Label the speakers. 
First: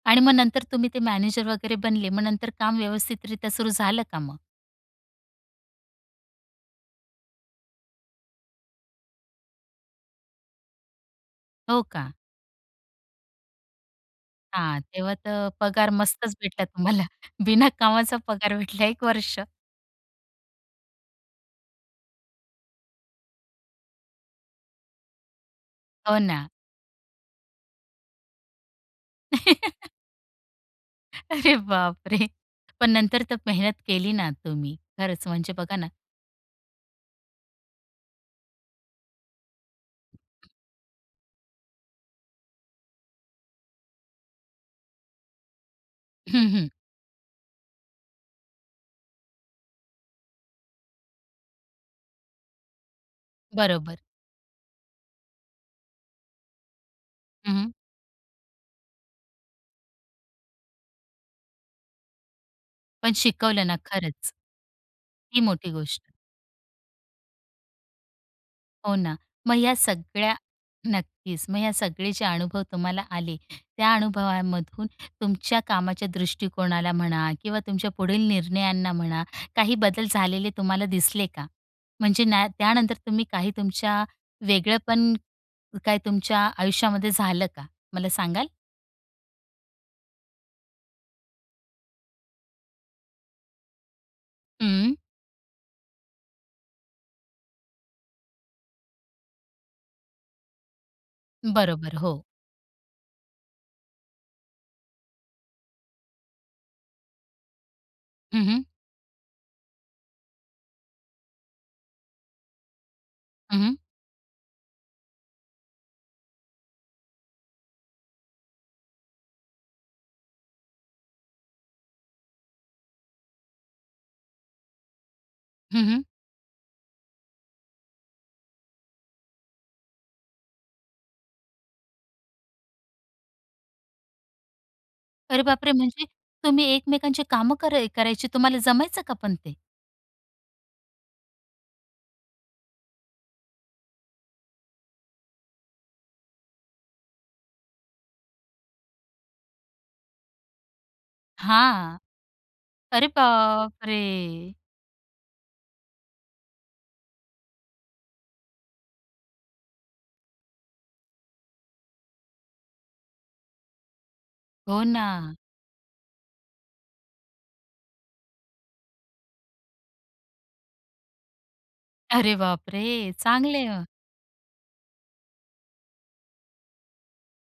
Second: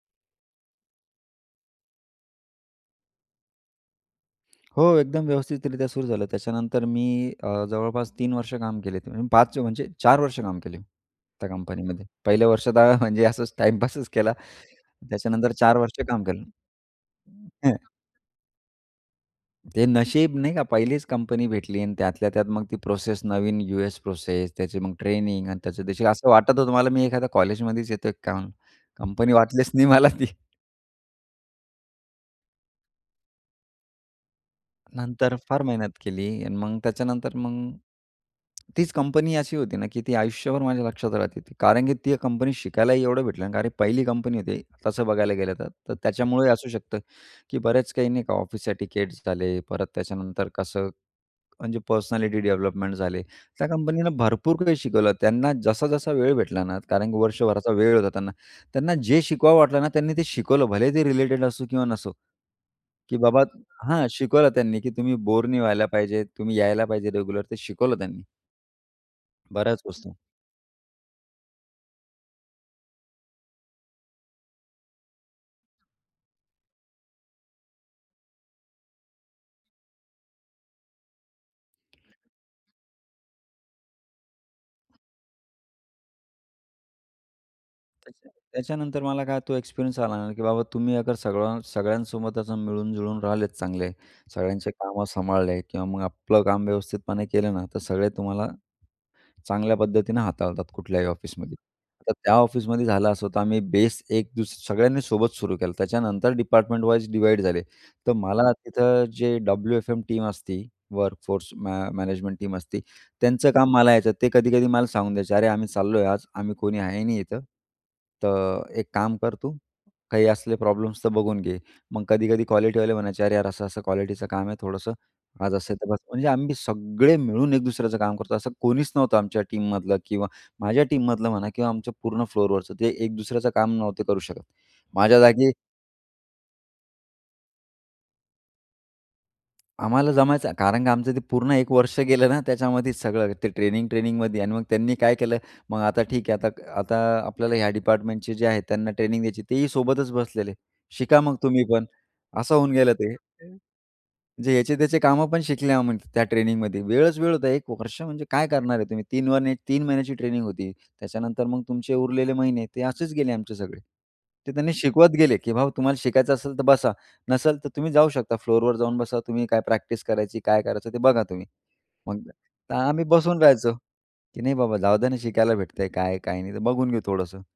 Speaker 1: आणि मग नंतर तुम्ही ते मॅनेजर वगैरे बनले मग नंतर काम व्यवस्थितरित्या सुरू झालं का मग?
Speaker 2: हो, एकदम व्यवस्थितरीत्या सुरू झालं. त्याच्यानंतर मी अ, जवळपास 3 वर्ष काम केले. 5 म्हणजे 4 वर्ष काम केले त्या
Speaker 1: हो
Speaker 2: कंपनीमध्ये.
Speaker 1: का?
Speaker 2: पहिल्या वर्षात हं, म्हणजे असचं टाईमपासच केला.
Speaker 1: हां. तेव्हा तर
Speaker 2: त्याच्यानंतर 4
Speaker 1: पगार
Speaker 2: वर्ष काम
Speaker 1: मस्तच
Speaker 2: केलं.
Speaker 1: भेटला तुम्हाला. बिना
Speaker 2: हं.
Speaker 1: कामाचा पगार भेटला 1 वर्ष.
Speaker 2: ते नशीब नाही का? पहिलीच कंपनी भेटली आणि त्यातल्या त्यात मग ती प्रोसेस नवीन यू एस प्रोसेस. त्याची मग ट्रेनिंग आणि त्याचं
Speaker 1: हो
Speaker 2: असं
Speaker 1: ना.
Speaker 2: वाटत होतं मला, मी एखाद्या कॉलेजमध्येच येतोय काय? कंपनी वाटलीच नाही मला ती.
Speaker 1: अरे, बापरे! पण नंतर तर मेहनत केली ना तुम्ही? खरंच
Speaker 2: नंतर
Speaker 1: म्हणजे
Speaker 2: फार
Speaker 1: बघा ना
Speaker 2: मेहनत केली आणि मग त्याच्यानंतर मग. तीच कंपनी अशी होती ना की ती आयुष्यभर माझ्या लक्षात राहिली ती. कारण की ती कंपनी शिकायलाही एवढं भेटलं ना. कारण पहिली कंपनी होती तसं बघायला गेलं तर. तर त्याच्यामुळे
Speaker 1: हं,
Speaker 2: ही
Speaker 1: हं.
Speaker 2: असू शकतं की बरेच काही नाही का ऑफिस एटिकेटस झाले. परत त्याच्यानंतर कसं म्हणजे पर्सनॅलिटी डेव्हलपमेंट झाले. त्या
Speaker 1: बरोबर.
Speaker 2: कंपनीनं भरपूर काही शिकवलं, त्यांना जसा-जसा वेळ भेटला ना, कारण की
Speaker 1: हं, हं.
Speaker 2: वर्षभराचा वेळ होता त्यांना. त्यांना जे शिकवावं वाटलं ना त्यांनी ते शिकवलं भले ते रिलेटेड असो किंवा नसो
Speaker 1: पण
Speaker 2: की बाबा
Speaker 1: शिकवलं ना
Speaker 2: हां,
Speaker 1: खरंच.
Speaker 2: शिकवलं त्यांनी की तुम्ही
Speaker 1: ही
Speaker 2: बोर नाही
Speaker 1: मोठी
Speaker 2: व्हायला
Speaker 1: गोष्ट.
Speaker 2: पाहिजे तुम्ही यायला पाहिजे रेग्युलर, ते शिकवलं त्यांनी.
Speaker 1: हो ना. मग ह्या
Speaker 2: बऱ्याच वस्तू.
Speaker 1: सगळ्या नक्कीच, मग ह्या सगळे जे अनुभव तुम्हाला आले त्या अनुभवामधून तुमच्या कामाच्या दृष्टिकोनाला म्हणा किंवा तुमच्या पुढील निर्णयांना म्हणा काही बदल झालेले तुम्हाला दिसले का? म्हणजे ना त्यानंतर तुम्ही काही तुमच्या वेगळेपण काय तुमच्या आयुष्यामध्ये झालं का मला
Speaker 2: त्याच्या
Speaker 1: सांगाल?
Speaker 2: त्याच्यानंतर मला काय तो एक्सपिरियन्स आला ना की बाबा तुम्ही अगर सगळ्या सगळ्यांसोबत असं मिळून-जुळून राहिलेत चांगले, सगळ्यांचे
Speaker 1: हं.
Speaker 2: कामं सांभाळले किंवा मग आपलं काम व्यवस्थितपणे केलं ना, तर सगळे तुम्हाला चांगल्या पद्धतीनं हाताळतात कुठल्याही ऑफिसमध्ये.
Speaker 1: बरोबर,
Speaker 2: तर
Speaker 1: हो.
Speaker 2: त्या ऑफिसमध्ये झालं असं तर आम्ही बेस एक दुसरी सगळ्यांनी सोबत सुरू केलं, त्याच्यानंतर डिपार्टमेंट वाईज डिव्हाईड झाले. तर
Speaker 1: हं,
Speaker 2: मला
Speaker 1: हं.
Speaker 2: तिथं जे डब्लू-एफ-एम टीम असती वर्क फोर्स मॅ मॅनेजमेंट टीम असती त्यांचं
Speaker 1: हं,
Speaker 2: काम
Speaker 1: हं.
Speaker 2: मला यायचं ते कधी-कधी मला सांगून द्यायचे "अरे, आम्ही चाललोय, आज आम्ही कोणी आहे नाही इथं. तर एक काम कर तू, काही असले प्रॉब्लेम्स तर बघून घे." मग कधी-कधी क्वालिटीवाले म्हणायचे, "अरे यार, असं-असं क्वालिटीचं काम आहे थोडंसं, आज असं आहे."
Speaker 1: हं,
Speaker 2: तर
Speaker 1: हं.
Speaker 2: म्हणजे आम्ही सगळे मिळून एक दुसऱ्याचं काम करतो असं कोणीच नव्हतं आमच्या टीममधलं किंवा माझ्या टीममधलं म्हणा किंवा आमच्या पूर्ण फ्लोरवरचं ते एक दुसऱ्याचं काम नव्हतं करू शकत. माझ्या
Speaker 1: अरे,
Speaker 2: जागी
Speaker 1: बापरे! म्हणजे तुम्ही एकमेकांची कामं करा करायची. तुम्हाला जमायचं का पण ते?
Speaker 2: आम्हाला जमायचं. कारण का आमचं ते पूर्ण 1 वर्ष गेलं ना त्याच्यामध्ये, सगळं ते ट्रेनिंग ट्रेनिंगमध्ये आणि मग त्यांनी काय केलं? मग आता ठीक आहे, आता आता आपल्याला ह्या डिपार्टमेंटचे जे आहेत त्यांना ट्रेनिंग द्यायची ते ही सोबतच बसलेले. "शिका मग तुम्ही पण."
Speaker 1: हां.
Speaker 2: असं होऊन गेलं
Speaker 1: अरे,
Speaker 2: ते.
Speaker 1: बाप
Speaker 2: जे
Speaker 1: रे!
Speaker 2: याचे त्याचे काम पण शिकले आम्ही त्या ट्रेनिंगमध्ये. वेळच वेळ होता 1 वर्ष म्हणजे काय करणार आहे तुम्ही. तीन वन 3 महिन्याची ट्रेनिंग होती, त्याच्यानंतर मग तुमचे उरलेले महिने ते असेच गेले आमचे सगळे. ते त्यांनी
Speaker 1: हो
Speaker 2: शिकवत
Speaker 1: ना.
Speaker 2: गेले की, "भाऊ तुम्हाला शिकायचं असेल तर बसा, नसेल तर तुम्ही जाऊ शकता फ्लोरवर जाऊन बसा. तुम्ही काय प्रॅक्टिस करायची काय करायचं ते बघा तुम्ही." मग
Speaker 1: अरे,
Speaker 2: तर आम्ही
Speaker 1: बापरे!
Speaker 2: बसून
Speaker 1: चांगले आहे
Speaker 2: राहायचो.
Speaker 1: मग.
Speaker 2: की नाही बाबा जाऊद्या ना शिकायला भेटतंय काय काय नाही तर बघून घेऊ थोडंसं.